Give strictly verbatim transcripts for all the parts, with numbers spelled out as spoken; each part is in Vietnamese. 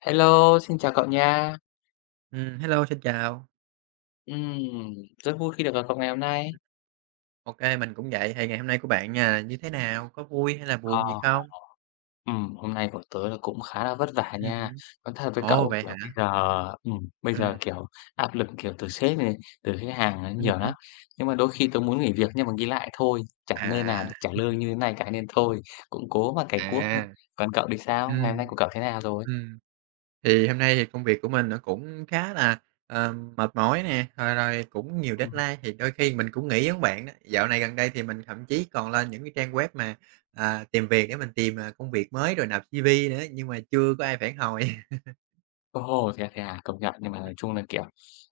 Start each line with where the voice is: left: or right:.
left: Hello, xin chào cậu nha.
right: Ừm, hello, xin chào.
left: Ừm, Rất vui khi được gặp cậu ngày hôm nay.
right: OK, mình cũng vậy. Thì ngày hôm nay của bạn nha, như thế nào? Có vui hay là
left: Ờ,
right: buồn gì không?
left: ừm, Hôm nay của tớ là cũng khá là vất vả
right: Ừm
left: nha.
right: hứm.
left: Nói thật với
right: Ồ,
left: cậu,
right: vậy
left: kiểu,
right: hả?
left: bây giờ ừm, bây giờ,
right: Ừm,
left: kiểu, áp lực, kiểu, từ sếp này, từ khách hàng nó
right: ừm
left: nhiều lắm.
right: hứm.
left: Nhưng mà đôi khi tớ muốn nghỉ việc nhưng mà nghĩ lại thôi, chẳng nơi nào
right: À,
left: được trả lương như thế này cả nên thôi, cũng cố mà cày cuốc thôi.
right: à,
left: Còn cậu thì sao? Ngày hôm nay
right: ừm,
left: của cậu thế nào rồi?
right: ừm. Thì hôm nay thì công việc của mình nó cũng khá là, ờ, mệt mỏi nè, rồi rồi cũng nhiều
left: Ừm.
right: deadline thì đôi khi mình cũng nghĩ giống bạn đó. Dạo này gần đây thì mình thậm chí còn lên những cái trang web mà, à, tìm việc để mình tìm, à, công việc mới rồi nộp xê vê nữa, nhưng mà chưa có ai phản hồi.
left: Ồ, thế à, thế à, công nhận. Nhưng mà
right: Ừm,
left: nói chung là, kiểu,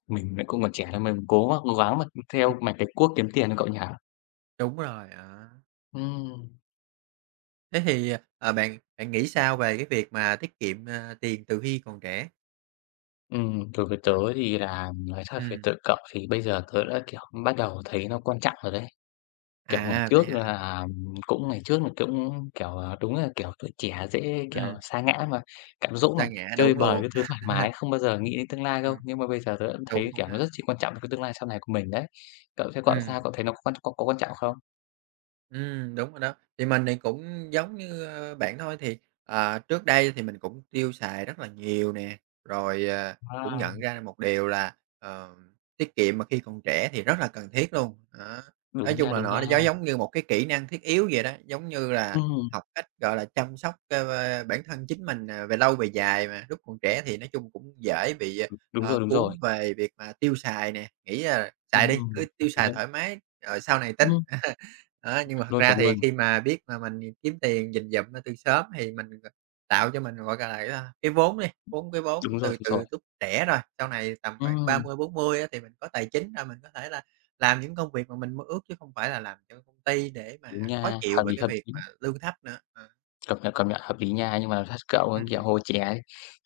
left: mình lại cũng còn trẻ thôi, mình cố mà cố gắng mà theo mạch cày cuốc kiếm tiền thôi cậu nhỉ?
right: đúng rồi, đó.
left: Ừm,
right: Thế thì, ờ, bạn bạn nghĩ sao về cái việc mà tiết kiệm, ờ, tiền từ khi còn trẻ?
left: ừm, Đối với tớ thì là nói thật với tớ
right: Ừm.
left: cậu thì bây giờ tớ đã, kiểu, bắt đầu thấy nó quan trọng rồi đấy. Kiểu, ngày
right: À, vậy
left: trước
right: hả?
left: là cũng ngày trước là cũng, kiểu, ờ, đúng là, kiểu, tuổi trẻ dễ, kiểu,
right: Ừm.
left: sa ngã mà, cám dỗ mà,
right: Sa ngã,
left: chơi
right: đúng
left: bời
right: luôn.
left: cái thứ thoải mái, không bao giờ nghĩ đến tương lai đâu.
right: Ừm.
left: Nhưng mà bây giờ tớ cũng
right: Đúng
left: thấy,
right: luôn
left: kiểu, nó
right: ha.
left: rất chi quan trọng cho cái tương lai sau này của mình đấy. Cậu thế cậu sao?
right: Ừm.
left: Cậu thấy nó có quan có có quan trọng không?
right: Ừm, đúng rồi đó. Thì mình thì cũng giống như, ơ, bạn thôi, thì, ờ, trước đây thì mình cũng tiêu xài rất là nhiều nè, rồi, ờ, cũng
left: À,
right: nhận ra một điều là, ờ, tiết kiệm mà khi còn trẻ thì rất là cần thiết luôn, đó. Nói
left: đúng
right: chung
left: nha,
right: là
left: đúng nha.
right: nó giống giống như một cái kỹ năng thiết yếu vậy đó, giống như là
left: Ừm,
right: học cách, gọi là, chăm sóc, ơ, bản thân chính mình, à, về lâu về dài mà. Lúc còn trẻ thì nói chung cũng dễ bị,
left: đúng
right: ờ,
left: rồi, đúng
right: cuốn
left: rồi.
right: về việc mà tiêu xài nè, nghĩ là xài đi, cứ
left: Ừm,
right: tiêu
left: hợp
right: xài
left: lý.
right: thoải mái rồi sau này tính.
left: Ừm,
right: Đó, nhưng mà
left: chuẩn
right: thật
left: luôn,
right: ra
left: chuẩn
right: thì
left: luôn.
right: khi mà biết mà mình kiếm tiền dình giụm nó từ sớm thì mình, ờ, tạo cho mình, gọi là, cái, a, cái vốn đi, vốn cái vốn
left: Đúng rồi,
right: từ
left: đúng
right: từ
left: rồi.
right: lúc trẻ rồi, sau này tầm khoảng
left: Ừm.
right: ba mươi, bốn mươi á thì mình có tài chính ra mình có thể là làm những công việc mà mình mơ ước chứ không phải là làm cho công ty để mà
left: Đúng
right: khó
left: nha,
right: chịu
left: hợp
right: về
left: lý,
right: cái
left: hợp
right: việc
left: lý,
right: mà lương thấp nữa. Ờ,
left: công nhận, công nhận, hợp lý nha. Nhưng mà thật cậu ấy, kiểu,
right: ừm,
left: hồi trẻ ấy,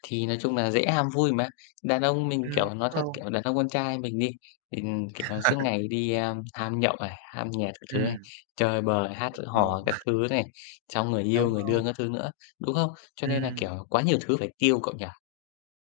left: thì nói chung là dễ ham vui mà. Đàn ông mình,
right: ừm, đúng
left: kiểu, nói thật,
right: luôn.
left: kiểu, đàn ông con trai mình đi, thì, kiểu là, suốt ngày đi, a, ham nhậu này, ham nhẹt các thứ này,
right: Ừm,
left: chơi bời, hát
right: đúng luôn,
left: hò các thứ này, xong người yêu,
right: đúng
left: người
right: luôn,
left: đương các thứ nữa, đúng không? Cho nên là,
right: ừm.
left: kiểu, quá nhiều thứ phải tiêu cậu nhỉ?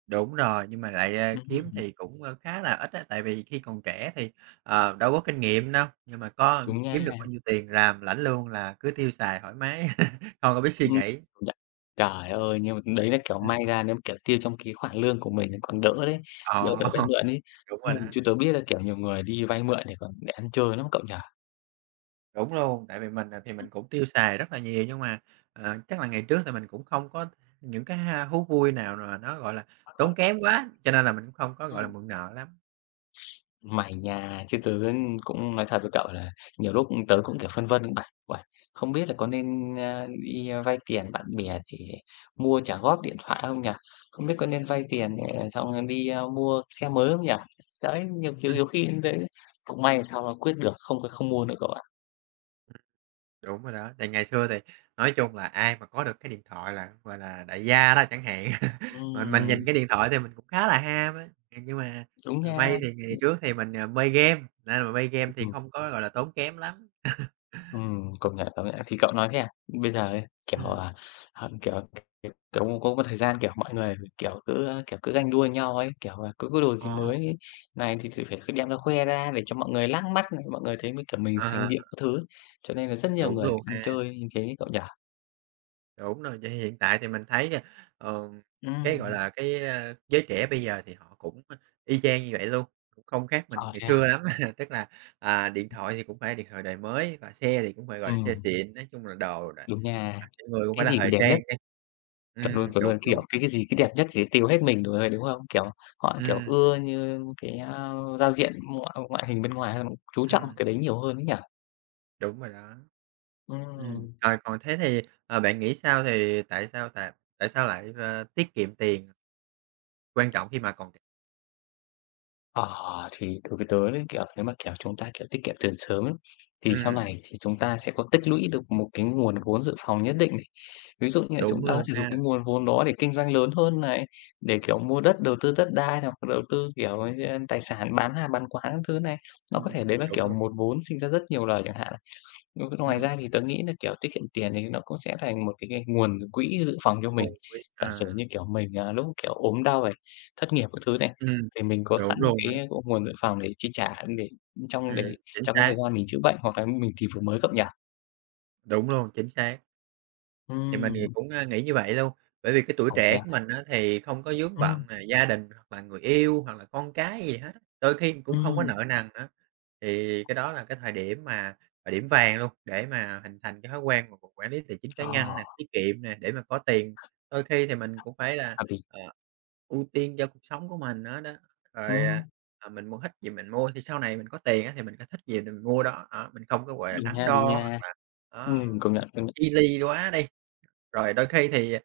right: Đúng rồi, nhưng mà lại, ờ, kiếm
left: Ừm,
right: thì cũng, ơ, khá là ít á, tại vì khi còn trẻ thì, ờ, đâu có kinh nghiệm đâu, nhưng mà có
left: đúng
right: kiếm được
left: nha.
right: bao nhiêu tiền làm lãnh luôn là cứ tiêu xài thoải mái, không có biết suy
left: Ừm,
right: nghĩ.
left: công nhận. Trời ơi, nhưng mà đấy là, kiểu,
right: Ừm,
left: may ra nếu mà, kiểu, tiêu trong cái khoản lương của mình thì còn đỡ đấy,
right: ờ,
left: đỡ phải vay mượn ấy.
right: đúng rồi
left: Ừm,
right: đó,
left: chứ tớ biết là, kiểu, nhiều người đi vay mượn thì còn để ăn chơi lắm cậu nhỉ?
right: đúng luôn, tại vì mình, à, thì mình
left: Ừm.
right: cũng tiêu xài rất là nhiều nhưng mà, ờ, chắc là ngày trước thì mình cũng không có những cái ha thú vui nào mà nó, gọi là, tốn kém quá, cho nên là mình cũng không có, gọi là,
left: Ừm.
right: mượn nợ lắm.
left: May nhà chứ tớ cũng nói thật với cậu là nhiều lúc tớ cũng, kiểu, phân vân ấy bạn. Uầy, không biết là có nên, a, đi vay tiền bạn bè để mua trả góp điện thoại không nhỉ? Không biết có nên vay tiền để xong rồi đi, a, mua xe mới không nhỉ? Đấy, nhiều khi nhiều khi đấy cũng may làm sao mà quyết được, không có không mua nữa cậu ạ.
right: Đúng rồi đó, thì ngày xưa thì nói chung là ai mà có được cái điện thoại là, gọi là, đại gia đó chẳng hạn. Mà mình nhìn
left: Ừm,
right: cái điện thoại thì mình cũng khá là ham á, à, nhưng mà,
left: đúng
right: ờ, may
left: nha.
right: thì ngày trước thì mình, à, mê game, nên là mình mê game thì không có, gọi là, tốn kém lắm.
left: Ừm, công nhận, công nhận. Thì cậu nói thế à? Bây giờ ấy, kiểu,
right: Ừm,
left: à, h kiểu, kiểu, cũng có một thời gian, kiểu, mọi người, kiểu, cứ, kiểu, cứ ganh đua nhau ấy, kiểu là cứ có đồ gì
right: ờ,
left: mới này thì thì phải cứ đem ra khoe ra để cho mọi người lác mắt này, mọi người thấy mới, kiểu, mình sành
right: à
left: điệu các thứ. Cho nên là rất nhiều
right: đúng
left: người
right: luôn
left: ăn
right: ha.
left: chơi như thế cậu nhỉ?
right: Đúng rồi, vậy hiện tại thì mình thấy nha, ờ, cái, gọi
left: Ừm,
right: là, cái, a, giới trẻ bây giờ thì họ cũng y chang như vậy luôn, cũng không khác mình
left: ờ,
right: ngày
left: thế à?
right: xưa lắm. Tức là, à, điện thoại thì cũng phải điện thoại đời mới và xe thì cũng phải, gọi là, xe
left: Ừm,
right: xịn, nói chung là đồ đạc
left: đúng nha.
right: người cũng phải
left: Cái
right: là
left: gì
right: thời
left: đẹp
right: trang
left: nhất?
right: đi.
left: Chuẩn luôn,
right: Ừm,
left: chuẩn
right: đúng
left: luôn, kiểu,
right: luôn.
left: cái cái gì, cái đẹp nhất thì tiêu hết mình rồi, đúng không? Kiểu, họ, kiểu,
right: Ừm,
left: ưa như cái, a, giao diện ngoại ngoại hình bên ngoài chú trọng
right: ừm,
left: cái đấy nhiều hơn ấy nhỉ?
right: đúng rồi đó. Ừm,
left: Ừm.
right: rồi còn thế thì, ờ, bạn nghĩ sao thì tại sao tại tại sao lại, ờ, tiết kiệm tiền quan trọng khi mà còn trẻ?
left: Ờ, thì đối với tớ đấy, kiểu, nếu mà, kiểu, chúng ta, kiểu, tiết kiệm tiền sớm ấy, thì sau
right: Ừm,
left: này thì chúng ta sẽ có tích lũy được một cái nguồn vốn dự phòng nhất định này. Ví dụ như là chúng
right: đúng
left: ta có
right: luôn
left: thể dùng
right: ha.
left: cái nguồn vốn đó để kinh doanh lớn hơn này, để, kiểu, mua đất, đầu tư đất đai hoặc đầu tư, kiểu, ơ, tài sản, bán hàng, bán quán các thứ này. Nó có
right: Ừm,
left: thể đấy là,
right: đúng
left: kiểu,
right: luôn.
left: một vốn sinh ra rất nhiều lời chẳng hạn. Đúng, ngoài
right: Ừm.
left: ra thì tớ nghĩ là, kiểu, tiết kiệm tiền thì nó cũng sẽ thành một cái cái nguồn quỹ dự phòng cho mình.
right: Ôi,
left: Giả
right: à,
left: sử như, kiểu, mình, à, lúc, kiểu, ốm đau này, thất nghiệp các thứ này,
right: ừm,
left: thì mình có sẵn
right: đúng
left: một
right: luôn á,
left: cái nguồn dự phòng để chi trả để trong
right: ừm,
left: để
right: chính
left: trong cái thời
right: xác,
left: gian mình chữa bệnh hoặc là mình tìm việc mới cậu nhỉ?
right: đúng luôn, chính xác. Thì mình thì
left: Ừm,
right: cũng, a, nghĩ như vậy luôn, bởi vì cái tuổi
left: ồ, thế
right: trẻ của
left: à?
right: mình á thì không có vướng bận
left: Ừm,
right: là gia đình hoặc là người yêu hoặc là con cái gì hết á, đôi khi cũng không có
left: ừm,
right: nợ nần nữa. Thì cái đó là cái thời điểm mà thời điểm vàng luôn để mà hình thành cái thói quen mà mình quản lý tài chính cá nhân
left: ờ,
right: nè, tiết kiệm nè, để mà có tiền. Đôi khi thì mình cũng phải là,
left: Hợp lý.
right: ờ, ưu tiên cho cuộc sống của mình nữa đó, rồi, à,
left: Ừm,
right: à, mình muốn thích gì mình mua thì sau này mình có tiền á thì mình có thích gì thì mình mua đó, đó, mình không có, gọi là,
left: đúng
right: đắn
left: nha,
right: đo
left: đúng
right: hoặc
left: nha.
right: là, ờ,
left: Ừm, công nhận, công nhận.
right: chi li quá đi. Rồi đôi khi thì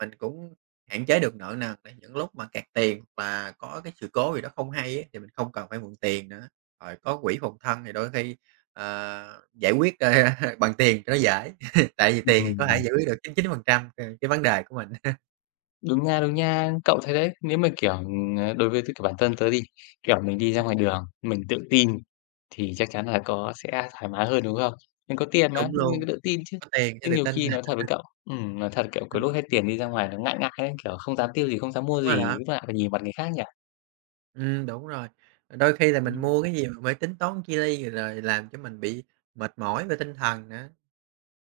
right: mình cũng hạn chế được nợ nần tại những lúc mà kẹt tiền và có cái sự cố gì đó không hay ấy, thì mình không cần phải mượn tiền nữa. Rồi có quỹ phòng thân thì đôi khi, ờ, giải quyết, ơ, bằng tiền cho nó dễ, tại vì tiền thì có thể
left: Ừm.
right: giải quyết được chín mươi chín phần trăm c cái cái vấn đề của mình.
left: Đúng nha, đúng nha. Cậu thấy đấy, nếu mà, kiểu, ờ, đối với cả bản thân tớ đi, kiểu, mình đi ra ngoài đường, mình tự tin thì chắc chắn là có sẽ thoải mái hơn, đúng không? Mình có tiền
right: Đúng
left: mà, mình
right: luôn,
left: tự tin chứ.
right: có tiền cho
left: Nhưng
right: tự
left: nhiều
right: tin.
left: khi nói thật với cậu, ừm, nói thật, kiểu, cái lúc
right: Ừm,
left: hết tiền đi ra ngoài nó ngại ngại ấy, kiểu, không dám tiêu gì, không dám mua
right: đúng rồi
left: gì,
right: đó,
left: lúc nào phải nhìn mặt người khác nhỉ?
right: ừm, đúng rồi. Đôi khi là mình
left: Ừm.
right: mua cái gì mà phải tính toán chi ly rồi rồi làm cho mình bị mệt mỏi về tinh thần nữa.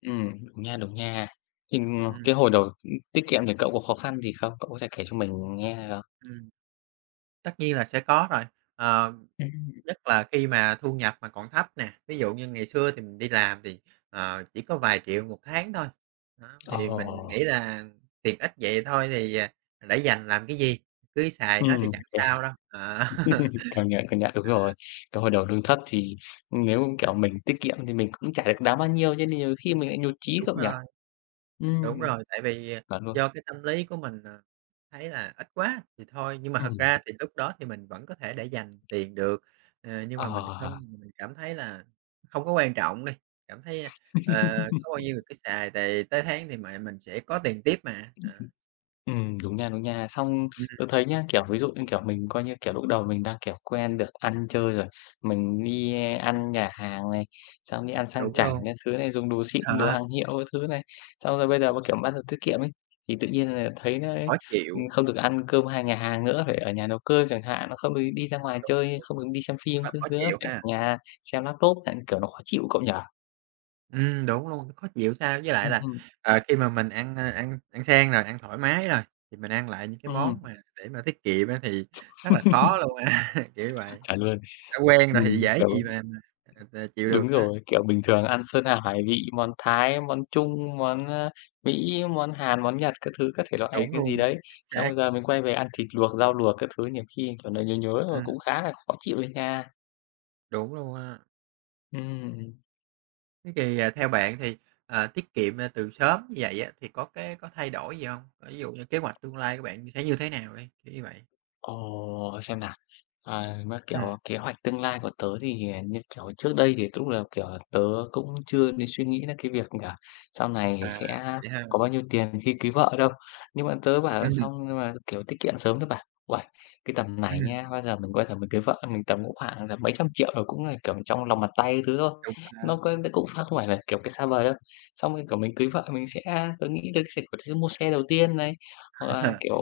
left: Ừm, đúng nha, đúng nha. Thì,
right: Ừm,
left: cái hồi đầu, ưm, tiết kiệm thì cậu có khó khăn gì không? Cậu có thể kể cho mình nghe được không?
right: ừm, tất nhiên là sẽ có rồi. Ờ.
left: Ừm,
right: Nhất là khi mà thu nhập mà còn thấp nè, ví dụ như ngày xưa thì mình đi làm thì, ờ, chỉ có vài triệu một tháng thôi, đó,
left: ồ.
right: thì mình nghĩ là tiền ít vậy thôi thì, à, để dành làm cái gì, cứ xài hết thì
left: Ừm,
right: chẳng sao đâu. Ờ,
left: Công nhận, công nhận, đúng rồi. Cái hồi đầu lương thấp thì nếu, kiểu, mình tiết kiệm thì mình cũng chả được đáng bao nhiêu, cho nên nhiều khi mình lại nhụt chí
right: đúng
left: cậu nhỉ?
right: rồi.
left: Ừm,
right: Đúng rồi, tại vì, à,
left: chuẩn luôn.
right: do cái tâm lý của mình, à, thấy là ít quá thì thôi, nhưng mà thật
left: Ừm,
right: ra thì lúc đó thì mình vẫn có thể để dành tiền được, ờ, nhưng mà mình
left: ờ.
right: không mình cảm thấy là không có quan trọng đi, cảm thấy, à, ờ, có bao nhiêu thì cứ xài, tại tới tháng thì mà mình sẽ có tiền tiếp mà. Ờ,
left: Ừm, đúng nha, đúng nha. Xong
right: ừm,
left: tớ thấy nhá, kiểu, ví dụ như, kiểu, mình coi như, kiểu, lúc đầu mình đang, kiểu, quen được ăn chơi rồi, mình đi ăn nhà hàng này, xong đi ăn
right: đúng
left: sang chảnh
right: luôn,
left: các thứ này, dùng đồ xịn, đồ
right: đó,
left: hàng hiệu các thứ này. Xong rồi bây giờ mà, kiểu, bắt đầu tiết kiệm ấy, thì tự nhiên là thấy nó ấy,
right: khó
left: ừm,
right: chịu,
left: không được ăn cơm hai nhà hàng nữa, phải ở nhà nấu cơm chẳng hạn, nó không được đi ra ngoài
right: đúng
left: chơi,
right: luôn,
left: không được đi xem phim
right: khó
left: các
right: khó
left: thứ nữa,
right: chịu
left: phải
right: ha.
left: ở nhà xem laptop, thành kiểu, nó khó chịu cậu nhỉ?
right: Ừm, đúng luôn, khó chịu sao. Với lại
left: Ừm
right: là,
left: hưm,
right: ờ, khi mà mình ăn, ơ, ăn ăn sang rồi, ăn thoải mái rồi, thì mình ăn lại những cái
left: ừm.
right: món mà để mà tiết kiệm á thì rất
left: Chuẩn
right: là khó luôn á, kiểu vậy.
left: luôn.
right: Đã quen rồi thì
left: Ừm,
right: dễ
left: kiểu
right: gì mà mà, ờ, ờ, chịu
left: Đúng
right: được á.
left: rồi, kiểu, bình thường ăn sơn hào hải vị, món Thái, món Trung, món, ơ, Mỹ, món Hàn, món Nhật các thứ, các thể loại
right: Đúng
left: cái gì đấy.
right: luôn, chính
left: Xong
right: xác.
left: bây giờ mình quay về ăn thịt luộc, rau luộc các thứ, nhiều khi, kiểu, nó nhớ nhớ rồi
right: Ừm,
left: cũng khá là khó chịu đấy nha.
right: đúng luôn á.
left: Ừm.
right: Thế thì, à, theo bạn thì, ờ, tiết kiệm, ơ, từ sớm như vậy á thì có cái có thay đổi gì hông? Ờ, ví dụ như kế hoạch tương lai của bạn sẽ như thế nào đi, kiểu như vậy?
left: Ồ, xem nào. À, mà,
right: Ừm,
left: kiểu, kế hoạch tương lai của tớ thì, à, như kiểu, trước đây thì lúc nào, kiểu, tớ cũng chưa đến suy nghĩ là cái việc là sau này
right: à,
left: sẽ
right: vậy ha.
left: có bao nhiêu tiền khi cưới vợ đâu. Nhưng mà tớ bảo
right: Ừm,
left: xong nhưng mà, kiểu, tiết kiệm sớm tớ bảo: "Uầy, cái tầm này
right: ừm,
left: nha, bao giờ mình bao giờ mình cưới vợ mình tầm cũng khoảng là mấy trăm triệu rồi cũng là, kiểu, trong lòng bàn tay thứ thôi."
right: đúng rồi đó.
left: Nó có nó cũng không phải là, kiểu, cái xa vời đâu. Xong rồi, kiểu, mình cưới vợ mình sẽ tớ nghĩ được sẽ có thể mua xe đầu tiên này, hoặc là, kiểu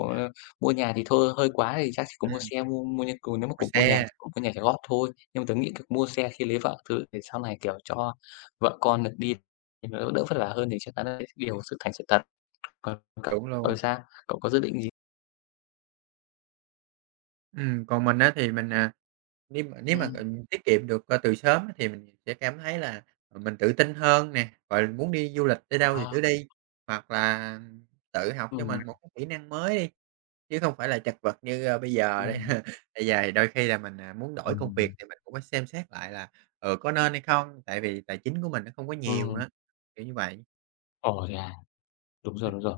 left: Mua nhà thì thôi hơi quá thì chắc chỉ có mua
right: Ừm,
left: xe, mua mua như ừ, nếu mà
right: mua
left: cục mua nhà
right: xe.
left: thì cũng mua nhà trả góp thôi. Nhưng mà tớ nghĩ việc mua xe khi lấy vợ thứ để sau này, kiểu, cho vợ con được đi thì nó đỡ vất vả hơn thì chắc chắn là điều sự thành sự thật. Còn cậu
right: Đúng
left: cậu thì
right: luôn.
left: sao? Cậu có dự định gì?
right: Ừm, còn mình á thì mình, à, nếu mà nếu mà,
left: Ừm,
right: ừm, tiết kiệm được, ơ, từ sớm á thì mình sẽ cảm thấy là, ờ, mình tự tin hơn nè, rồi muốn đi du lịch đi đâu thì
left: à,
right: cứ đi, hoặc là tự học cho
left: ừm,
right: mình một cái kỹ năng mới đi, chứ không phải là chật vật như, ơ, bây giờ đây.
left: ừm,
right: Bây giờ thì đôi khi là mình, à, muốn đổi công việc
left: ừm,
right: thì mình cũng phải xem xét lại là, ừ, có nên hay không, tại vì tài chính của mình nó không có nhiều
left: ừm.
right: nữa, kiểu như vậy.
left: Ồ, thế à? Đúng rồi,
right: Ừm,
left: đúng rồi.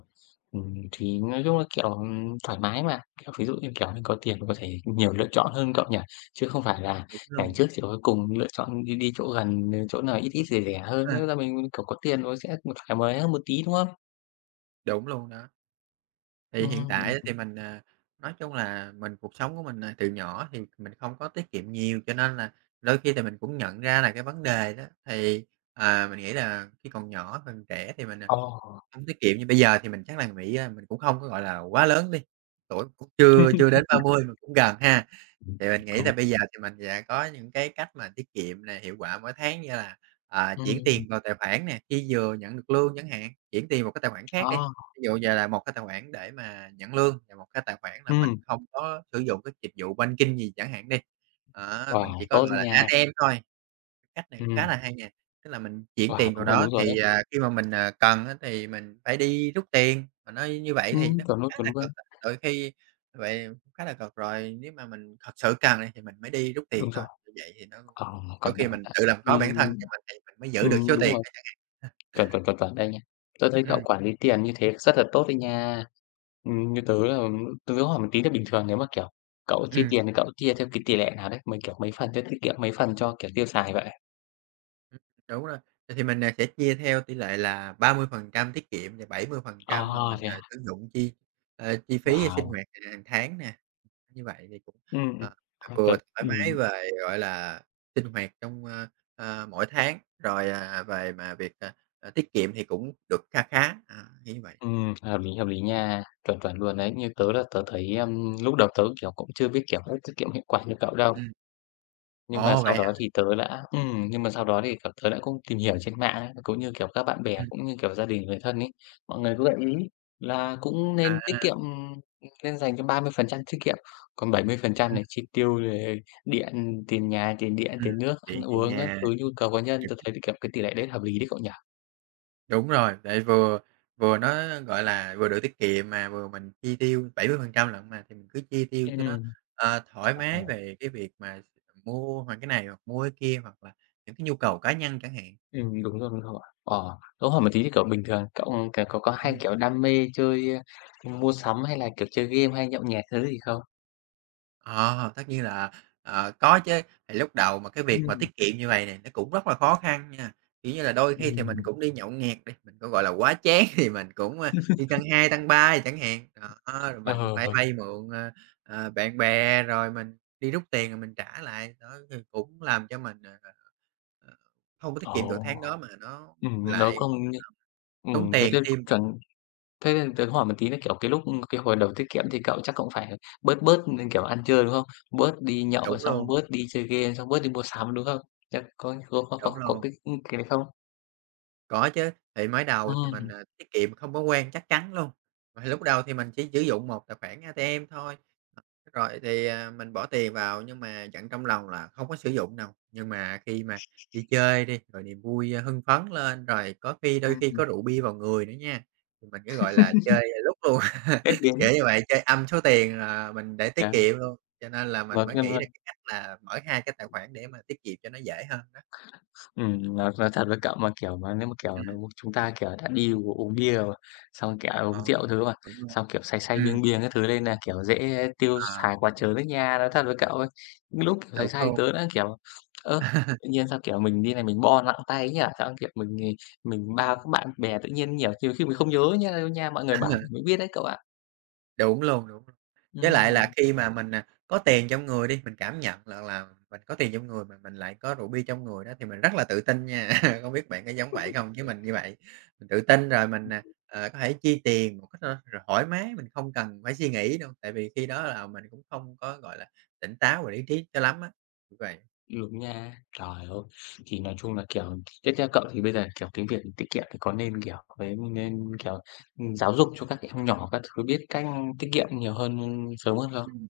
left: Ừm, thì nói chung là, kiểu, ừm, thoải mái mà, kiểu, ví dụ như, kiểu, mình có tiền có thể nhiều lựa chọn hơn cậu nhỉ? Chứ không phải là
right: đúng
left: ngày
right: luôn,
left: trước chỉ có cùng lựa chọn đi đi chỗ gần, ờ, chỗ nào ít ít, rẻ rẻ hơn,
right: ha,
left: bây giờ mình, kiểu, có tiền rồi sẽ thoải mái hơn một tí, đúng không?
right: đúng luôn đó. Thì hiện
left: Ừm,
right: tại á thì mình, à, nói chung là mình cuộc sống của mình, à, từ nhỏ thì mình không có tiết kiệm nhiều, cho nên là đôi khi thì mình cũng nhận ra là cái vấn đề đó. Thì, à, mình nghĩ là khi còn nhỏ, còn trẻ thì mình, à,
left: ồ.
right: không tiết kiệm như bây giờ thì mình chắc là mình nghĩ, a, mình cũng không có, gọi là, quá lớn đi, tuổi cũng chưa chưa đến
left: Ừm,
right: ba mươi mà cũng gần ha.
left: ừm,
right: Thì mình nghĩ
left: công
right: là bây
left: nhận.
right: giờ thì mình sẽ có những cái cách mà tiết kiệm nè, hiệu quả mỗi tháng như là, à, chuyển
left: Ừm,
right: tiền vào tài khoản nè, khi vừa nhận được lương chẳng hạn, chuyển tiền vào cái tài khoản khác đi.
left: à,
right: Ví dụ giờ là một cái tài khoản để mà nhận lương và một cái tài khoản là mình
left: ừm,
right: không có sử dụng cái dịch vụ banking gì chẳng hạn đi. Đó, mình
left: wow,
right: chỉ có,
left: tốt
right: gọi
left: đấy
right: là,
left: nha.
right: a tê em thôi. Cách này cũng khá
left: Ừm,
right: là hay nè, tức là mình chuyển
left: wow,
right: tiền vào
left: đúng rồi,
right: đó
left: đúng rồi đấy.
right: thì, à, khi mà mình, à, cần á thì mình phải đi rút tiền, mà nó như vậy thì
left: Ừm,
right: nó
left: chuẩn luôn,
right: khá
left: chuẩn
right: là
left: luôn.
right: cực á, đôi khi vậy khá là cực rồi, nếu mà mình thật sự cần đi thì mình mới đi rút tiền
left: Đúng
right: thôi,
left: rồi,
right: như vậy thì nó
left: ờ,
right: đôi
left: công
right: khi
left: nhận
right: mình
left: đấy.
right: tự làm khó
left: Thì
right: bản thân cho mình thì mình mới giữ được
left: ừm,
right: số
left: đúng
right: tiền
left: rồi.
right: đó chẳng hạn.
left: Chuẩn, chuẩn, chuẩn, chuẩn, đây nha. Tớ thấy cậu
right: Ừm,
left: quản lý tiền như thế rất là tốt đấy nha. Ừm, như tớ là Tớ hỏi một tí là bình thường nếu mà, kiểu, cậu chia
right: ừm,
left: tiền thì cậu chia theo cái tỷ lệ nào đấy? Mấy, kiểu, mấy phần cho tiết kiệm, mấy phần cho, kiểu, tiêu xài vậy?
right: ừm, đúng rồi, vậy thì mình, à, sẽ chia theo tỷ lệ là ba mươi phần trăm tiết kiệm và bảy mươi phần
left: À,
right: trăm mà mình,
left: thế
right: à,
left: à?
right: sử dụng chi, ờ, chi phí sinh
left: Wow!
right: hoạt hàng tháng nè. Như vậy thì cũng,
left: Ừm, ừm,
right: ờ,
left: ờ, tớ
right: vừa thoải mái
left: ừm,
right: về, gọi là, sinh hoạt trong, ơ, ờ, mỗi tháng, rồi, à, về mà việc, à, à, tiết kiệm thì cũng được kha khá, à, như vậy.
left: ừm, Hợp lý, hợp lý nha. Chuẩn, chuẩn luôn đấy. Như tớ là tớ thấy, ưm, lúc đầu tớ, kiểu, cũng chưa biết, kiểu, cách tiết kiệm hiệu quả như cậu đâu.
right: Ừm,
left: Nhưng mà
right: ồ, vậy
left: sau
right: hả?
left: đó thì tớ đã ừm, nhưng mà sau đó thì, kiểu, tớ đã cũng tìm hiểu trên mạng ấy, cũng như, kiểu, các bạn bè,
right: Ừm,
left: cũng như, kiểu, gia đình, người thân ấy, mọi người có gợi ý là cũng
right: à,
left: nên tiết kiệm, nên dành cho ba mươi phần trăm tiết kiệm, còn bảy mươi phần trăm
right: ừm,
left: này chi tiêu rồi điện, tiền nhà, tiền điện,
right: ừm,
left: tiền nước,
right: điện
left: ăn
right: điện
left: uống các
right: nhà,
left: thứ nhu cầu cá nhân. Tớ thấy, kiểu, cái tỷ lệ đấy hợp lý đấy cậu nhỉ?
right: đúng rồi, để vừa vừa nó, gọi là, vừa được tiết kiệm mà vừa mình chi tiêu bảy mươi phần trăm lận mà, thì mình cứ chi tiêu cho nó,
left: Ừm,
right: ờ, thoải
left: ồ,
right: mái về cái việc mà mua hoặc cái này hoặc mua cái kia, hoặc là những cái nhu cầu cá nhân chẳng hạn.
left: ừm, đúng rồi, đúng rồi. Ờ, tớ hỏi một tí thì, kiểu, bình thường cậu, kiểu, cậu có hay,
right: Ừm.
left: kiểu, đam mê chơi, ơ, mua sắm hay là, kiểu, chơi game hay nhậu nhẹt thứ gì không?
right: Ờ, tất nhiên là, ờ, có chứ. Thì lúc đầu mà cái việc mà
left: Ừm.
right: tiết kiệm như vậy này nó cũng rất là khó khăn nha. Kiểu như là, đôi khi thì mình
left: Ừm,
right: cũng đi nhậu nhẹt đi, mình cũng, gọi là, quá chén thì mình cũng, a, đi tăng hai tăng ba gì chẳng hạn. Đó, rồi mình cũng
left: ờ,
right: phải
left: vâng,
right: vay mượn, ờ, ờ, bạn bè, rồi mình đi rút tiền rồi mình trả lại. Đó, thì cũng làm cho mình, ờ, ờ, hông có tiết kiệm được
left: ồ,
right: tháng đó mà nó
left: ừm, nó
right: lại
left: không như
right: tốn
left: ừm, thế
right: tiền
left: thế
right: thêm nữa.
left: chuẩn thế nên tớ hỏi một tí là, kiểu, cái lúc cái hồi đầu tiết kiệm thì cậu chắc cũng phải bớt bớt, nên kiểu, ăn chơi, đúng không? Bớt đi nhậu,
right: Đúng
left: xong
right: luôn,
left: bớt đi chơi game, xong bớt đi mua sắm, đúng không? Chắc có có có
right: đúng
left: có có
right: luôn.
left: cái cái đấy không?
right: Có chứ, thì mới đầu thì mình,
left: Ừm,
right: à, tiết kiệm không có quen chắc chắn luôn, mà lúc đầu thì mình chỉ sử dụng một tài khoản a tê em thôi, ờ, rồi thì, à, mình bỏ tiền vào nhưng mà dặn trong lòng là không có sử dụng đâu. Nhưng mà khi mà đi chơi đi, rồi niềm vui, a, hưng phấn lên, rồi có khi đôi
left: ừm,
right: khi
left: ừm,
right: có rượu bia vào người nữa nha, thì mình cứ, gọi là, chơi lúc luôn,
left: Tết đến
right: kiểu như vậy, chơi âm số tiền là mình để tiết
left: chả
right: kiệm luôn, cho nên là mình mới nghĩ ra cái cách là mở hai cái tài khoản để mà tiết kiệm cho nó dễ hơn đó.
left: Ừm, nói nói thật với cậu mà, kiểu, mà nếu mà, kiểu,
right: Ừm,
left: nếu chúng ta, kiểu, đã đi u uống bia mà, xong, kiểu,
right: ờ,
left: uống rượu thứ mà,
right: đúng rồi,
left: xong, kiểu, say say
right: ừm,
left: biếng biếng cái thứ lên là kiểu, dễ tiêu
right: ờ.
left: xài quá chớ đấy nha. Nói thật với cậu ấy, những lúc, kiểu, say
right: Đúng
left: say
right: luôn,
left: tớ đã, kiểu, ơ, tự nhiên sao, kiểu, mình đi này mình bo nặng tay ấy nhỉ? Xong, kiểu, mình, ờ, mình bao các bạn bè tự nhiên, nhiều khi khi mình không nhớ nha nha, mọi người bảo mình mới biết đấy cậu ạ.
right: đúng luôn, đúng luôn. Với lại là
left: Ừm.
right: khi mà mình, à, có tiền trong người đi, mình cảm nhận là là mình có tiền trong người mà mình lại có rượu bia trong người đó thì mình rất là tự tin nha. Không biết bạn có giống vậy không? Chứ mình như vậy, mình tự tin rồi mình, à, ờ, có thể chi tiền một cách, ơ, r thoải mái, mình không cần phải suy nghĩ đâu, tại vì khi đó là mình cũng không có, gọi là, tỉnh táo và lý trí cho lắm á, kiểu vậy.
left: Đúng nha. Trời ơi! Thì nói chung là, kiểu, tiếp theo cậu thì bây giờ, kiểu, cái việc tiết kiệm thì có nên, kiểu, với nên, kiểu, giáo dục cho các em nhỏ các thứ biết cách tiết kiệm nhiều hơn sớm hơn không?
right: Ừm.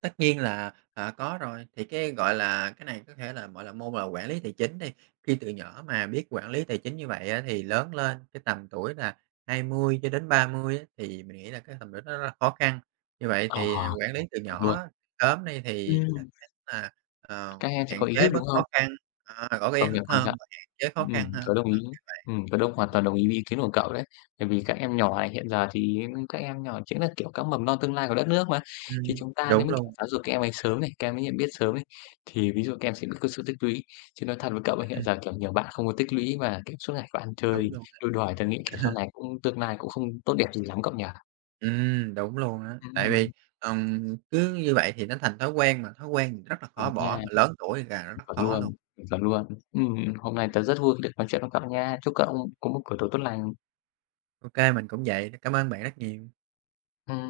right: Tất nhiên là, à, có rồi, thì cái, gọi là, cái này có thể là, gọi là, môn là quản lý tài chính đi, khi từ nhỏ mà biết quản lý tài chính như vậy á, thì lớn lên cái tầm tuổi là hai mươi cho đến ba mươi á, thì mình nghĩ là cái tầm tuổi đó rất là khó khăn. Như vậy
left: Ờ,
right: thì à, quản lý từ
left: chuẩn
right: nhỏ
left: luôn.
right: á, sớm đi thì chắc
left: Ừm,
right: chắn là, ờ,
left: các em sẽ
right: hạn
left: có ý thức,
right: chế bớt
left: đúng không?
right: khó khăn, ờ, rõ
left: Còn
right: ràng
left: việc còn
right: hơn và hạn chế khó khăn
left: Ừm,
right: hơn,
left: tớ đồng
right: kiểu
left: ý.
right: như vậy.
left: Ừm, tớ đồng hoàn
right: Ừm,
left: toàn đồng ý với ý kiến của cậu đấy. Bởi vì các em nhỏ này hiện giờ thì các em nhỏ chính là, kiểu, các mầm non tương lai của đất nước mà, thì chúng ta nếu
right: đúng
left: mà, kiểu,
right: luôn,
left: giáo dục các em ấy sớm này, các em ấy nhận biết sớm ấy, thì ví dụ các em sẽ biết có sự tích lũy. Chứ nói thật với cậu ấy, hiện
right: ừm,
left: giờ, kiểu, nhiều bạn không có tích lũy mà, kiểu, suốt ngày cứ ăn
right: đúng
left: chơi,
right: luôn.
left: đua đòi, tớ nghĩ, kiểu, sau này cũng tương lai cũng không tốt đẹp gì lắm cậu nhỉ?
right: Ừm, đúng luôn á, tại vì,
left: Ừm,
right: ừm, cứ như vậy thì nó thành thói quen mà thói quen thì rất là khó
left: đúng
right: bỏ,
left: nha,
right: mà lớn tuổi là
left: chuẩn
right: rất
left: chuẩn
right: khó luôn.
left: luôn, chuẩn chuẩn luôn. Ừm, hôm nay tớ rất vui khi được nói chuyện với cậu nha. Chúc cậu có một buổi tối tốt lành.
right: Ô kê, mình cũng vậy, cảm ơn bạn rất nhiều.
left: Ừm.